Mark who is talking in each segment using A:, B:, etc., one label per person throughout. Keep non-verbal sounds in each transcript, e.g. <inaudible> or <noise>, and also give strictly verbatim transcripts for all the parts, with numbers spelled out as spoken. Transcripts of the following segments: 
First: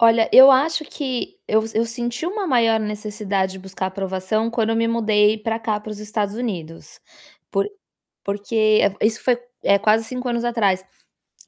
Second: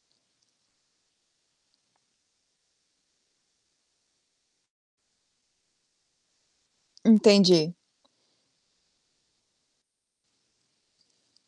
A: Olha, eu acho que eu eu senti uma maior necessidade de buscar aprovação quando eu me mudei para cá para os Estados Unidos. Por
B: Entendi.
A: porque, eh, isso foi, eh, quase cinco anos atrás.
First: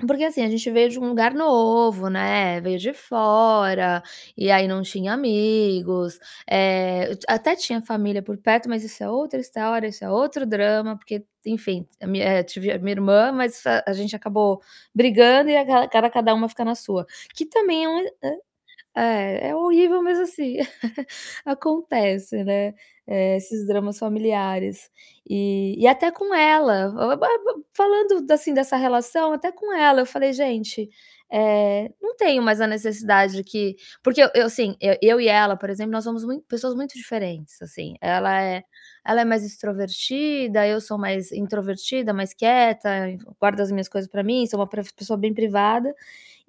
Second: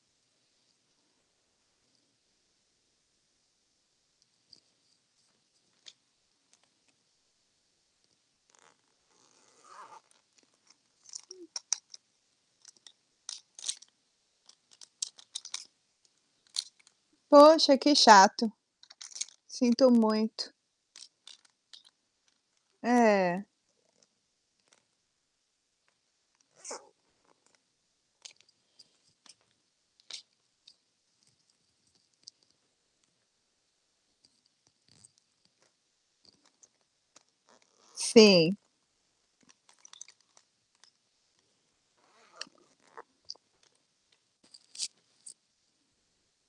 A: Porque assim, gente veio de um lugar novo, né, veio de fora, e aí não tinha amigos, eh, eu até tinha família por perto, mas isso é outra história, isso é outro drama, porque, enfim, t a minha, eh tive a minha irmã, mas, hã, a gente acabou brigando e agala cada cada uma fica na sua, que
B: Poxa,
A: também é
B: que
A: um
B: chato.
A: é, é
B: Sinto
A: horrível, mas,
B: muito.
A: assim, <chuckles> acontece, né, eh,
B: É.
A: esses dramas familiares. E e até com ela, ba-ba falando assim dessa relação, até com ela eu falei: "Gente, eh, não tenho mais a necessidade de que", porque eu eu, sim, eu e ela, por exemplo, nós somos muito pessoas muito diferentes assim, ela
B: Sim.
A: é ela é mais extrovertida, eu sou mais introvertida, mais quieta, enf guardo as minhas coisas para mim, sou uma pro pessoa bem privada,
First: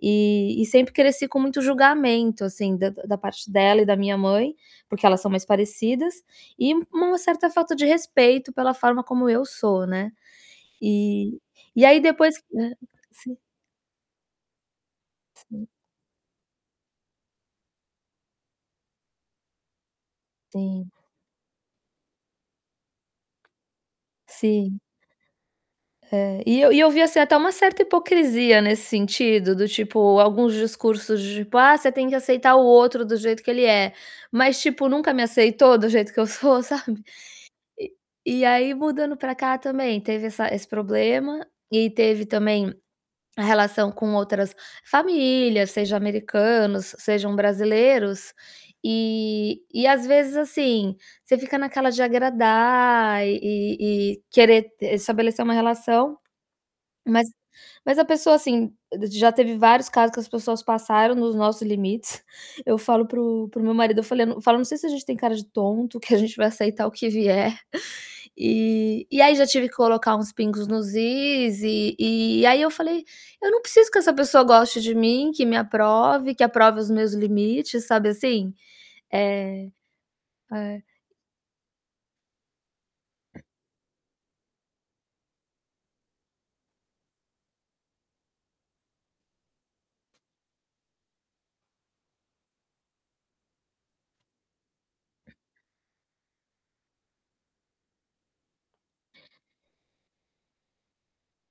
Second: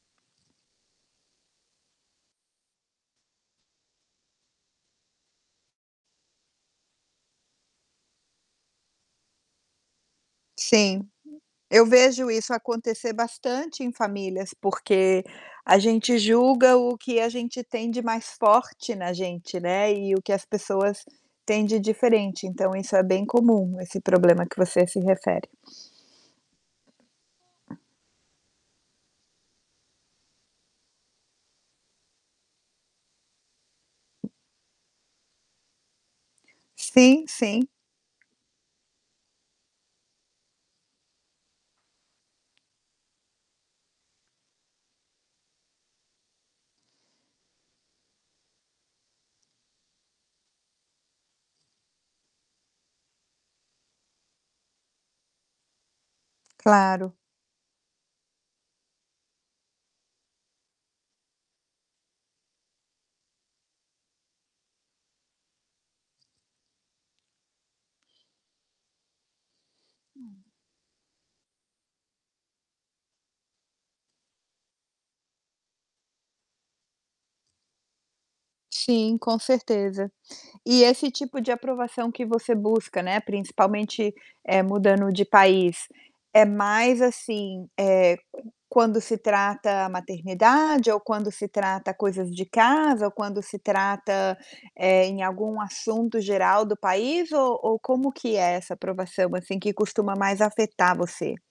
A: e e sempre cresci com muito julgamento assim da da parte dela e da minha mãe, porque elas são mais parecidas, e uma certa falta de respeito pela forma como eu sou, né.
B: Sim.
A: E e
B: Eu
A: aí
B: vejo
A: depois
B: isso
A: Hã,
B: acontecer
A: sim.
B: bastante em famílias, porque,
A: Sim.
B: a gente julga o que a gente tem de mais forte na gente, né, e o que as
A: Sim.
B: pessoas têm de diferente, então isso é bem comum, esse problema que
A: Sim.
B: você se refere.
A: É, e eu e eu vi assim até uma certa hipocrisia nesse sentido do tipo alguns discursos de tipo: "Ah, você tem que aceitar o outro do jeito que ele é", mas, tipo, nunca me aceitou do jeito que eu sou, sabe?
B: Sim, sim.
A: E e aí, mudando para cá também, teve essa esse problema, e teve também a relação com outras famílias, seja americanos, sejam brasileiros, e e às vezes assim, você fica naquela de agradar e e querer t estabelecer uma relação,
B: Claro.
A: mas mas a pessoa assim d já teve vários casos que as pessoas passaram nos nosso limites, eu falo para o para o meu marido, eu falei na eu falo: "Não sei se a gente tem cara de tonto, que a gente vai aceitar o que vier." E e aí já tive que colocar uns pingos nos is, e e aí eu falei: "Eu não preciso que essa pessoa goste de mim, que me aprove, que aprove os meus limites", sabe, assim?
B: Sim, com
A: Eh,
B: certeza. E esse
A: é
B: tipo de aprovação que você busca, né, principalmente, eh, mudando de país, é mais assim, eh, quan quando se trata maternidade ou quando se trata coisas de casa ou quando se trata, eh, em algum assunto geral do país, ou ou como que é essa aprovação assim que costuma mais afetar você?